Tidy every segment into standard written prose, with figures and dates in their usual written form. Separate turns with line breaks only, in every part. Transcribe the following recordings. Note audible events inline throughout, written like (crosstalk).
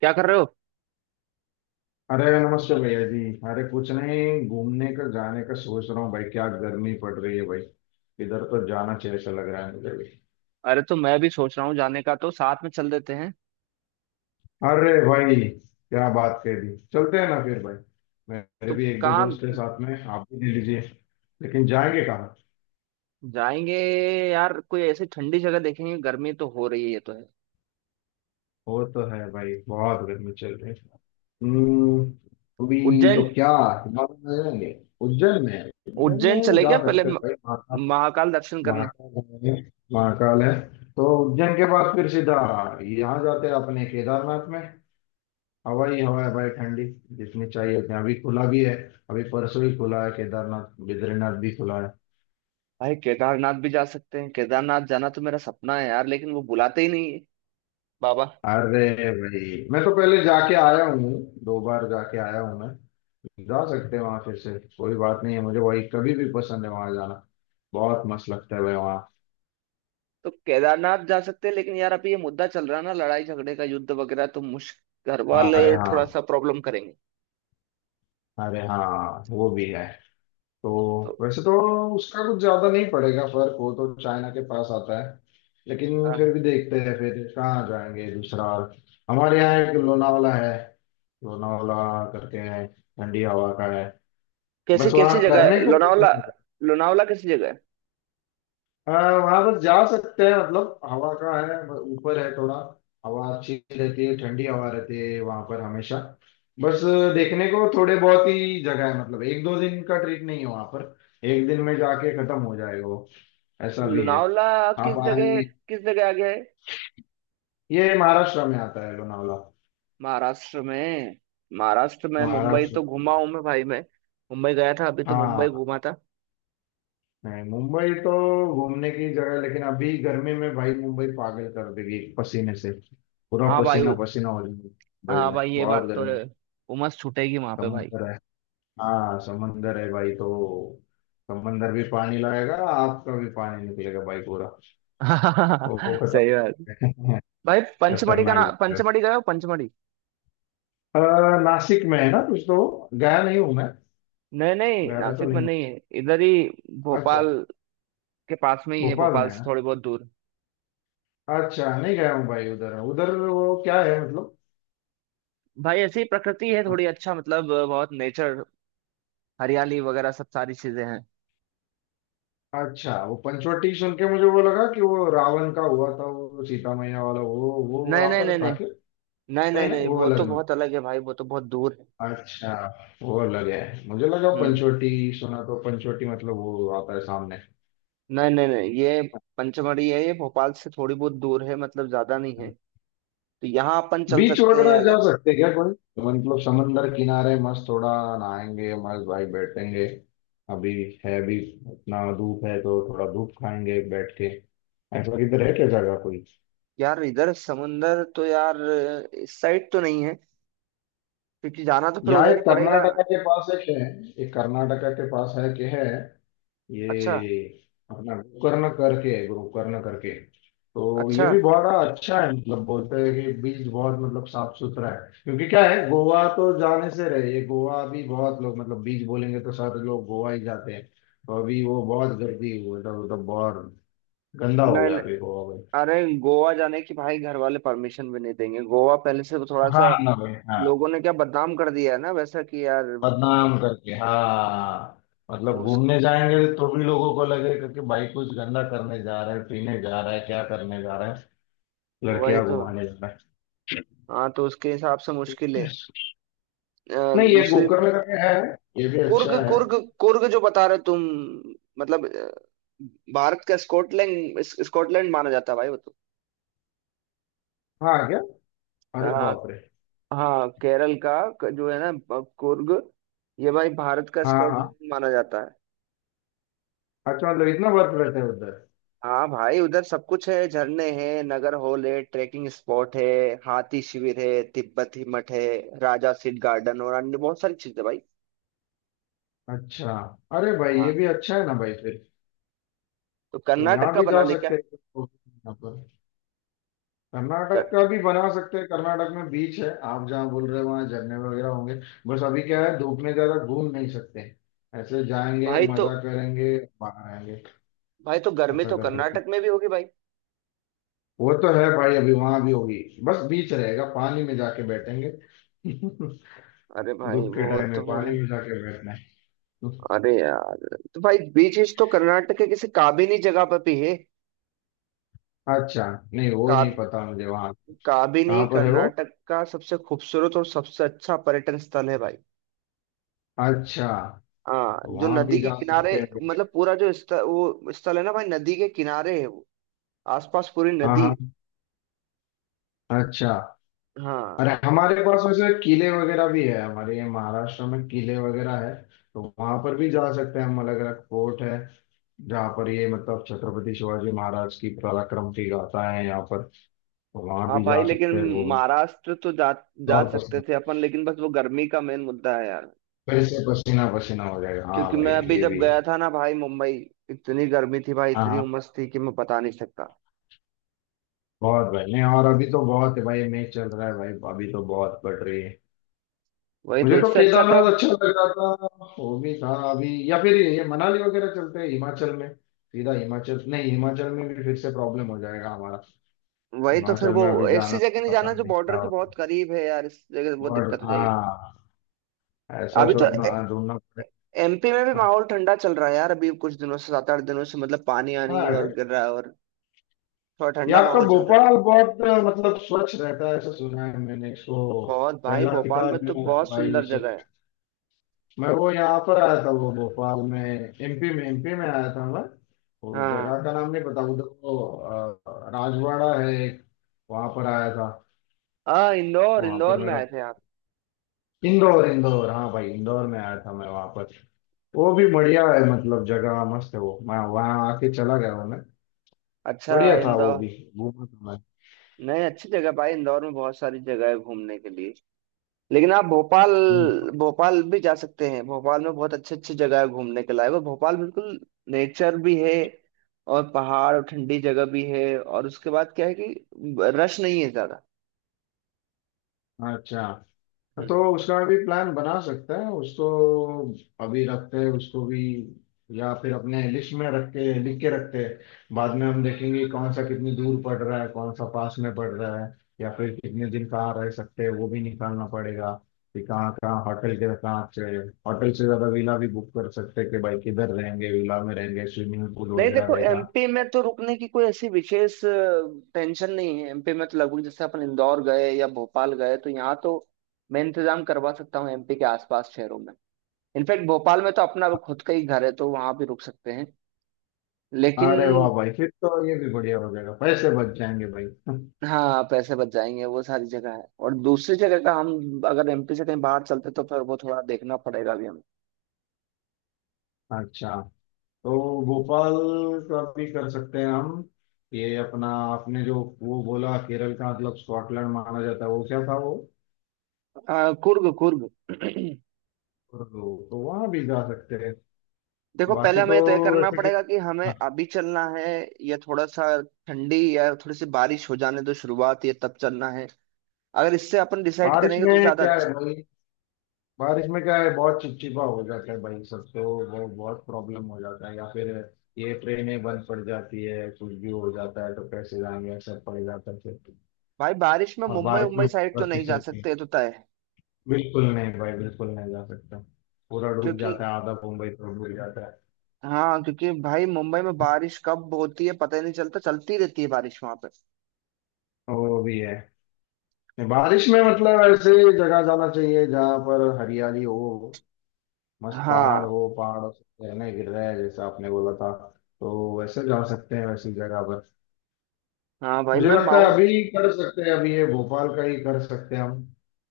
क्या कर रहे हो?
अरे नमस्ते भैया जी। अरे कुछ नहीं, घूमने का जाने का सोच रहा हूँ भाई, क्या गर्मी पड़ रही है भाई। इधर तो जाना चाहिए ऐसा लग रहा है मुझे भी।
अरे तो मैं भी सोच रहा हूँ जाने का, तो साथ में चल देते हैं।
अरे भाई, क्या बात कह दी, चलते हैं ना फिर भाई। मेरे
तो
भी एक दो
कहाँ
दोस्त हैं साथ में, आप भी ले लीजिए। लेकिन जाएंगे कहाँ?
जाएंगे? यार कोई ऐसी ठंडी जगह देखेंगे। गर्मी तो हो रही है, ये तो है।
वो तो है भाई, बहुत गर्मी चल रही है। हम्म, अभी
उज्जैन।
तो क्या हिमालय में जाएंगे? उज्जैन में? उज्जैन
उज्जैन
में
चले
जा
क्या पहले?
सकते हैं भाई।
महाकाल दर्शन करने।
महाकाल है, महाकाल है। तो उज्जैन के पास फिर सीधा यहाँ जाते हैं अपने केदारनाथ में। हवाई हवा है भाई ठंडी, जितनी चाहिए उतनी। अभी खुला भी है, अभी परसों ही खुला है केदारनाथ, बद्रीनाथ भी खुला है।
भाई केदारनाथ भी जा सकते हैं। केदारनाथ जाना तो मेरा सपना है यार, लेकिन वो बुलाते ही नहीं है बाबा।
अरे भाई, मैं तो पहले जाके आया हूँ। दो बार जाके आया हूँ मैं। जा सकते हैं वहां फिर से, कोई बात नहीं है, मुझे वही कभी भी पसंद है वहां जाना। बहुत मस्त लगता है भाई वहाँ।
तो केदारनाथ जा सकते हैं, लेकिन यार अभी ये मुद्दा चल रहा है ना, लड़ाई झगड़े का युद्ध वगैरह। तो मुश्किल, घर
अरे
वाले थोड़ा
हाँ,
सा प्रॉब्लम करेंगे।
अरे हाँ वो भी है। तो
तो
वैसे तो उसका कुछ ज्यादा नहीं पड़ेगा फर्क, वो तो चाइना के पास आता है। लेकिन
हाँ।
फिर भी देखते हैं फिर, कहाँ जाएंगे दूसरा। हमारे यहाँ एक लोनावाला है, लोनावाला करके है, ठंडी हवा का है।
कैसे
बस
कैसी
वहाँ
जगह है?
करने को कुछ
लोनावला।
नहीं है।
लोनावला कैसी जगह है?
वहाँ बस जा सकते हैं, मतलब हवा का है, ऊपर है थोड़ा। हवा अच्छी रहती है, ठंडी हवा रहती है वहाँ पर हमेशा। बस देखने को थोड़े बहुत ही जगह है, मतलब एक दो दिन का ट्रिप नहीं है वहाँ पर। एक दिन में जाके खत्म हो जाएगा वो, ऐसा भी है।
लोनावला
हाँ
किस जगह,
पानी।
किस जगह आ गया है?
ये महाराष्ट्र में आता है लोनावला।
महाराष्ट्र में? महाराष्ट्र में मुंबई
महाराष्ट्र
तो घुमा
में।
हूं मैं भाई। मैं मुंबई गया था, अभी तो मुंबई
हाँ,
घूमा था।
नहीं मुंबई तो घूमने की जगह है, लेकिन अभी गर्मी में भाई मुंबई पागल कर देगी पसीने से। पूरा
हाँ भाई
पसीना पसीना हो जाएगी। मुंबई
हाँ
में
भाई ये
बहुत
बात तो
गर्मी है।
है। उमस छूटेगी वहां पे भाई।
समंदर है। हाँ समंदर है भाई, तो समंदर भी पानी लाएगा, आपका भी पानी निकलेगा भाई पूरा। वो
(laughs) सही
खतरनाक
बात।
है। (laughs)
भाई पंचमढ़ी का
खतरनाक
ना,
जगह है।
पंचमढ़ी गए हो? पंचमढ़ी।
नासिक में है ना कुछ तो, गया नहीं हूँ मैं।
नहीं नहीं
गया तो
नासिक में
नहीं हूँ।
नहीं है, इधर ही।
अच्छा।
भोपाल के पास में ही है,
भोपाल।
भोपाल से थोड़ी बहुत दूर।
अच्छा, नहीं गया हूँ भाई उधर उधर, वो क्या है मतलब।
भाई ऐसी प्रकृति है थोड़ी, अच्छा मतलब बहुत नेचर, हरियाली वगैरह सब सारी चीजें हैं।
हाँ, अच्छा वो पंचवटी सुन के मुझे वो लगा कि वो रावण का हुआ था, वो सीता मैया वाला वो
नहीं
वहां
नहीं
पर
नहीं
था
नहीं।
क्या?
नहीं
नहीं
नहीं
नहीं,
नहीं,
वो
वो
अलग
तो
में।
बहुत अलग है भाई, वो तो बहुत दूर है।
अच्छा, वो अलग है, मुझे लगा
हम्म।
पंचवटी सुना तो पंचवटी मतलब वो आता है सामने।
नहीं नहीं नहीं, ये पंचमढ़ी है। ये भोपाल से थोड़ी बहुत दूर है, मतलब ज्यादा नहीं है। तो यहाँ अपन चल
बीच
सकते हैं
वगैरह जा
अगर।
सकते हैं क्या कोई, तो मतलब समंदर किनारे मस्त थोड़ा नहाएंगे, मस्त भाई बैठेंगे। अभी है भी, इतना धूप है तो थोड़ा धूप खाएंगे बैठ के। ऐसा किधर है क्या जगह कोई?
यार इधर समुंदर तो यार इस साइड तो नहीं है। क्योंकि जाना तो फिर
यहाँ
उधर
एक
ही पड़ेगा।
कर्नाटका के पास एक है। एक कर्नाटका के पास है कि है
अच्छा।
ये, अपना गोकर्ण करके है, गोकर्ण करके। तो
अच्छा।
ये भी बड़ा अच्छा है, मतलब बोलते हैं कि बीच बहुत मतलब साफ सुथरा है, क्योंकि क्या है, गोवा तो जाने से रहे। ये गोवा भी बहुत लोग मतलब बीच बोलेंगे तो सारे लोग गोवा ही जाते हैं। तो अभी वो बहुत गर्दी हुई, मतलब बहुत गंदा हो
नहीं
गया
नहीं,
अभी गोवा में।
अरे गोवा जाने की भाई घर वाले परमिशन भी नहीं देंगे। गोवा पहले से थोड़ा
हाँ
सा
ना भाई हाँ।
लोगों ने क्या बदनाम कर दिया है ना, वैसा कि यार।
बदनाम करके हाँ, मतलब
उस
घूमने जाएंगे तो भी लोगों को लगेगा कि भाई कुछ गंदा करने जा रहा है, पीने जा रहा है, क्या करने जा रहा है,
वही
लड़कियां
तो।
घुमाने जा रहा है।
हाँ, तो उसके हिसाब से मुश्किल है।
नहीं, ये
दूसरी।
गोकर्ण करके है, ये भी
कुर्ग,
अच्छा है।
कुर्ग। कुर्ग जो बता रहे तुम। मतलब भारत का स्कॉटलैंड, स्कॉटलैंड माना जाता है भाई वो तो।
हाँ क्या, अरे
हाँ।
बाप रे।
हाँ केरल का। जो है ना कुर्ग। ये भाई भारत का
हाँ हाँ,
स्कॉटलैंड माना जाता है।
अच्छा मतलब इतना बर्फ रहता है उधर।
हाँ भाई उधर सब कुछ है। झरने हैं, नगर हॉल है, ट्रैकिंग स्पॉट है, हाथी शिविर है, तिब्बती मठ है, राजा सीट गार्डन और अन्य बहुत सारी चीजें भाई।
अच्छा, अरे भाई
हाँ
ये भी अच्छा है ना भाई फिर।
तो
तो
कर्नाटक
यहाँ
का
भी
बना
जा
ले क्या?
सकते हैं, कर्नाटक
कर
का भी बना सकते हैं। कर्नाटक में बीच है आप जहाँ बोल रहे हो, वहाँ झरने वगैरह होंगे। बस अभी क्या है, धूप में ज्यादा घूम नहीं सकते। ऐसे जाएंगे
भाई तो।
मजा करेंगे, बाहर आएंगे,
भाई तो गर्मी
ऐसा
तो
कर सकते हैं।
कर्नाटक में भी होगी भाई।
वो तो है भाई, अभी वहां भी होगी। बस बीच रहेगा, पानी में जाके बैठेंगे। (laughs)
अरे भाई
धूप के
वो
टाइम में
तो फिर।
पानी में जाके बैठना है।
अरे यार तो भाई बीचेस तो कर्नाटक के किसी काबिनी जगह पर भी है।
अच्छा, नहीं वो
का,
नहीं पता मुझे वहां।
काबिनी
कहाँ पर है वो?
कर्नाटक का सबसे खूबसूरत और सबसे अच्छा पर्यटन स्थल है भाई।
अच्छा,
हाँ
तो
जो
वहां
नदी
भी
के
जा
किनारे,
सकते हैं।
मतलब पूरा जो वो स्थल है ना भाई, नदी के किनारे है वो। आसपास पूरी
हाँ
नदी है।
हाँ, अच्छा।
हाँ।
अरे हमारे पास वैसे किले वगैरह भी है, हमारे ये महाराष्ट्र में किले वगैरह है। तो वहां पर भी जा सकते हैं हम, अलग अलग फोर्ट है, जहाँ पर ये मतलब छत्रपति शिवाजी महाराज की पराक्रम की गाथा है यहाँ पर। तो वहां
हाँ
भी
भाई
जा
लेकिन
सकते हैं वो।
महाराष्ट्र तो जा जा
और
सकते
पसीना,
थे अपन, लेकिन बस वो गर्मी का मेन मुद्दा है यार।
फिर से पसीना पसीना हो जाएगा, हाँ
क्योंकि
भाई
मैं अभी
ये
जब
भी
गया
है।
था ना भाई मुंबई, इतनी गर्मी थी भाई,
हाँ
इतनी
हाँ,
उमस थी कि मैं बता नहीं सकता।
बहुत भाई। नहीं, और अभी तो बहुत है भाई, मैच चल रहा है भाई, अभी तो बहुत बढ़ रही है।
वही तो,
मुझे तो
इससे अच्छा तो।
केदारनाथ अच्छा लग रहा था। वो भी था अभी, या फिर ये मनाली वगैरह चलते हैं हिमाचल में सीधा। हिमाचल, नहीं हिमाचल में भी फिर से प्रॉब्लम हो जाएगा हमारा।
वही तो फिर
हिमाचल
वो।
में अभी
ऐसी
जाना
जगह
तो
नहीं जाना
पता
जो
नहीं क्या
बॉर्डर के
होता
बहुत
है।
करीब है यार, इस जगह बहुत
बट
दिक्कत हो जाएगी।
हाँ, ऐसा
अभी तो
सोचना। हाँ, ढूंढना पड़ेगा।
एमपी में भी माहौल ठंडा चल रहा है यार। अभी कुछ दिनों से, 7-8 दिनों से, मतलब पानी आनी और
हाँ।
गिर रहा है, और थोड़ा
ये
ठंडा
आपका
माहौल चल रहा है।
भोपाल बहुत मतलब स्वच्छ रहता है, ऐसा सुना है मैंने इसको।
बहुत भाई,
पहला
भोपाल में
किताब
तो
मिला था
बहुत
भाई
सुंदर
से,
जगह है।
मैं वो यहाँ पर आया था, वो भोपाल में, एमपी में, एमपी में आया था मैं, वो
हाँ।
जगह का नाम नहीं पता उधर वो राजवाड़ा है एक, वहां पर आया था।
हाँ इंदौर,
वहां
इंदौर
पर
में
मेरा
आए थे आप?
इंदौर, इंदौर हाँ भाई इंदौर में आया था मैं वहां पर। वो भी बढ़िया है, मतलब जगह मस्त है वो, मैं वहां आके चला गया हूँ मैं।
अच्छा।
बढ़िया था वो
इंदौर।
भी, घूमा था मैं
नहीं, अच्छी जगह भाई। इंदौर में बहुत सारी जगह है घूमने के लिए। लेकिन आप भोपाल,
इंदौर-
भोपाल भी जा सकते हैं। भोपाल में बहुत अच्छे अच्छे जगह है घूमने के लायक, और भोपाल बिल्कुल नेचर भी है, और पहाड़ और ठंडी जगह भी है। और उसके बाद क्या है कि रश नहीं है ज्यादा।
अच्छा। तो
हम्म।
उसका भी प्लान बना सकते हैं, उसको अभी रखते हैं उसको भी। या फिर अपने लिस्ट में रख के लिख के रखते हैं, बाद में हम देखेंगे कौन सा कितनी दूर पड़ रहा है, कौन सा पास में पड़ रहा है, या फिर कितने दिन कहाँ रह सकते हैं वो भी निकालना पड़ेगा, कि कहाँ कहाँ होटल के, कहाँ अच्छे होटल से ज्यादा विला भी बुक कर सकते हैं, कि भाई किधर रहेंगे, विला में रहेंगे, स्विमिंग पूल
नहीं
वगैरह
देखो,
रहेगा।
एमपी में तो रुकने की कोई ऐसी विशेष टेंशन नहीं है। एमपी में तो लगभग, जैसे अपन इंदौर गए या भोपाल गए, तो यहाँ तो मैं इंतजाम करवा सकता हूँ एमपी के आसपास शहरों में। इनफैक्ट भोपाल में तो अपना खुद का ही घर है, तो वहां भी रुक सकते हैं। लेकिन
अरे वाह भाई, फिर तो ये भी बढ़िया हो जाएगा, पैसे बच जाएंगे भाई। (laughs)
हाँ, पैसे बच जाएंगे। वो सारी जगह है, और दूसरी जगह का हम अगर एमपी से कहीं बाहर चलते तो फिर वो थोड़ा देखना पड़ेगा भी हमें।
अच्छा, तो भोपाल का भी कर सकते हैं हम। ये अपना आपने जो वो बोला, केरल का मतलब स्कॉटलैंड माना जाता है, वो क्या था वो?
कुर्ग, कुर्ग। (clears throat)
तो, तो वहां भी जा सकते हैं।
देखो, पहले
बाकी तो
हमें तय करना
वैसे कि
पड़ेगा कि हमें
हाँ,
अभी चलना है, या थोड़ा सा ठंडी या थोड़ी सी बारिश हो जाने दो शुरुआत, या तब चलना है। अगर इससे अपन डिसाइड
बारिश
करेंगे तो
में
ज्यादा
क्या
अच्छा।
है भाई, बारिश में क्या है, बहुत चिपचिपा हो जाता है भाई सब तो। वो बहुत प्रॉब्लम हो जाता है, या फिर ये ट्रेनें बंद पड़ जाती है, कुछ भी हो जाता है, तो कैसे जाएंगे, सब पड़ जाता है फिर।
भाई बारिश में
और
मुंबई,
बारिश
मुंबई
में
साइड तो
बर्फी
नहीं जा
चलती है,
सकते, ये तो तय है।
बिल्कुल नहीं भाई, बिल्कुल नहीं जा सकता, पूरा डूब
क्योंकि,
जाता है, आधा मुंबई तो डूब जाता है।
हाँ, क्योंकि भाई मुंबई में बारिश कब होती है पता ही नहीं चलता, चलती रहती है बारिश वहां पे।
वो भी है। बारिश में मतलब ऐसे जगह जाना चाहिए जहाँ पर हरियाली हो, मस्त पहाड़
हाँ।
हो, पहाड़ों से झरने गिर रहे हैं जैसा आपने बोला था। तो वैसे जा सकते हैं वैसी जगह पर।
हाँ भाई
मुझे
मैं
लगता है
माउंट।
अभी कर सकते हैं, अभी ये भोपाल का ही कर सकते हैं हम,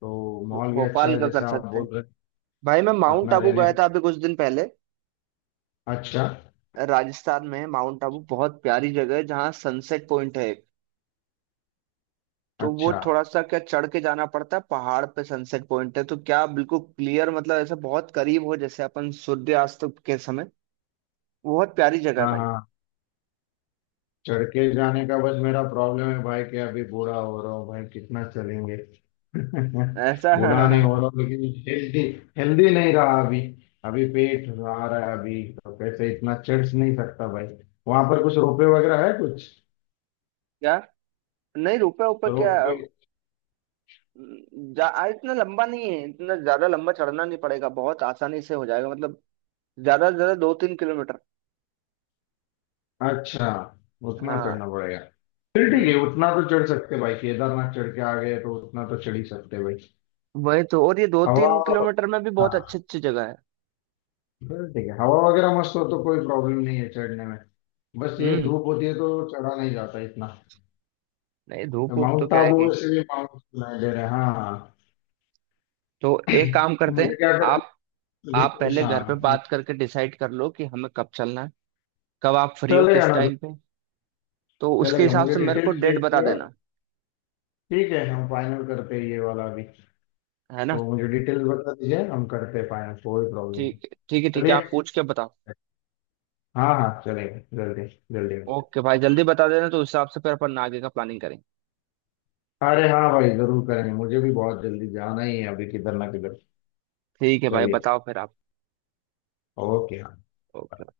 तो माहौल भी अच्छा
भोपाल
है
का कर
जैसे आप
सकते
बोल
हैं।
रहे
भाई मैं
हैं,
माउंट
अपना
आबू
रहने
गया
का।
था अभी कुछ दिन पहले।
अच्छा।
राजस्थान में है माउंट आबू, बहुत प्यारी जगह है, जहाँ सनसेट पॉइंट है एक। तो वो
अच्छा।
थोड़ा सा क्या चढ़ के जाना पड़ता है पहाड़ पे। सनसेट पॉइंट है तो क्या बिल्कुल क्लियर, मतलब ऐसा बहुत करीब हो जैसे अपन सूर्यास्त के समय। बहुत प्यारी जगह है
हाँ
भाई।
हाँ, चढ़ के जाने का बस मेरा प्रॉब्लम है भाई, कि अभी बूढ़ा हो रहा हूँ भाई, कितना चलेंगे। (laughs)
ऐसा।
बूढ़ा नहीं हो
(laughs)
रहा हूँ, लेकिन हेल्दी, हेल्दी नहीं रहा अभी। अभी पेट आ रहा है अभी, तो कैसे इतना चढ़ नहीं सकता भाई। वहां पर कुछ रोपवे वगैरह है कुछ?
क्या? नहीं रुपए ऊपर क्या?
रोपवे।
जा इतना लंबा नहीं है, इतना ज्यादा लंबा चढ़ना नहीं पड़ेगा, बहुत आसानी से हो जाएगा मतलब। ज्यादा से ज्यादा 2-3 किलोमीटर।
अच्छा, उतना
हाँ।
चढ़ना पड़ेगा। फिर ठीक है,
हम्म।
उतना तो चढ़ सकते भाई, केदारनाथ चढ़ के आ गए तो उतना तो चढ़ ही सकते भाई।
वही तो, और ये दो
हवा,
तीन किलोमीटर में भी बहुत अच्छी
हाँ
अच्छी जगह है।
फिर ठीक है, हवा वगैरह मस्त हो तो कोई प्रॉब्लम नहीं है चढ़ने में। बस ये
हम्म।
धूप होती है तो चढ़ा नहीं जाता इतना।
नहीं धूप
तो
वूप तो
माउंट
क्या है
आबू
कि।
वैसे भी माउंट सुनाई दे रहे हैं हाँ।
तो
(clears throat)
एक काम
तो
करते
मुझे
हैं।
क्या कर
आप आप
डिटेल्स,
पहले घर पे बात करके डिसाइड कर लो कि हमें कब चलना है, कब आप फ्री हो
चलेगा
किस
ना।
टाइम पे। तो उसके
चलेगा,
हिसाब
मुझे
से मेरे को
डिटेल्स
डेट
भेज
बता
दिया,
देना।
ठीक है हम फाइनल करते हैं ये वाला भी।
है ना।
तो मुझे डिटेल्स बता दीजिए, हम करते हैं फाइनल, कोई प्रॉब्लम नहीं।
ठीक, ठीक है ठीक है, आप
चलिए।
पूछ के बताओ।
हाँ हाँ चलेगा, जल्दी जल्दी मिलते
ओके भाई, जल्दी बता देना, तो उस हिसाब से फिर अपन आगे का प्लानिंग करें।
हैं। अरे हाँ भाई, जरूर करेंगे, मुझे भी बहुत जल्दी जाना ही है अभी किधर ना किधर।
ठीक है भाई,
चलिए।
बताओ फिर आप।
ओके।
ओके।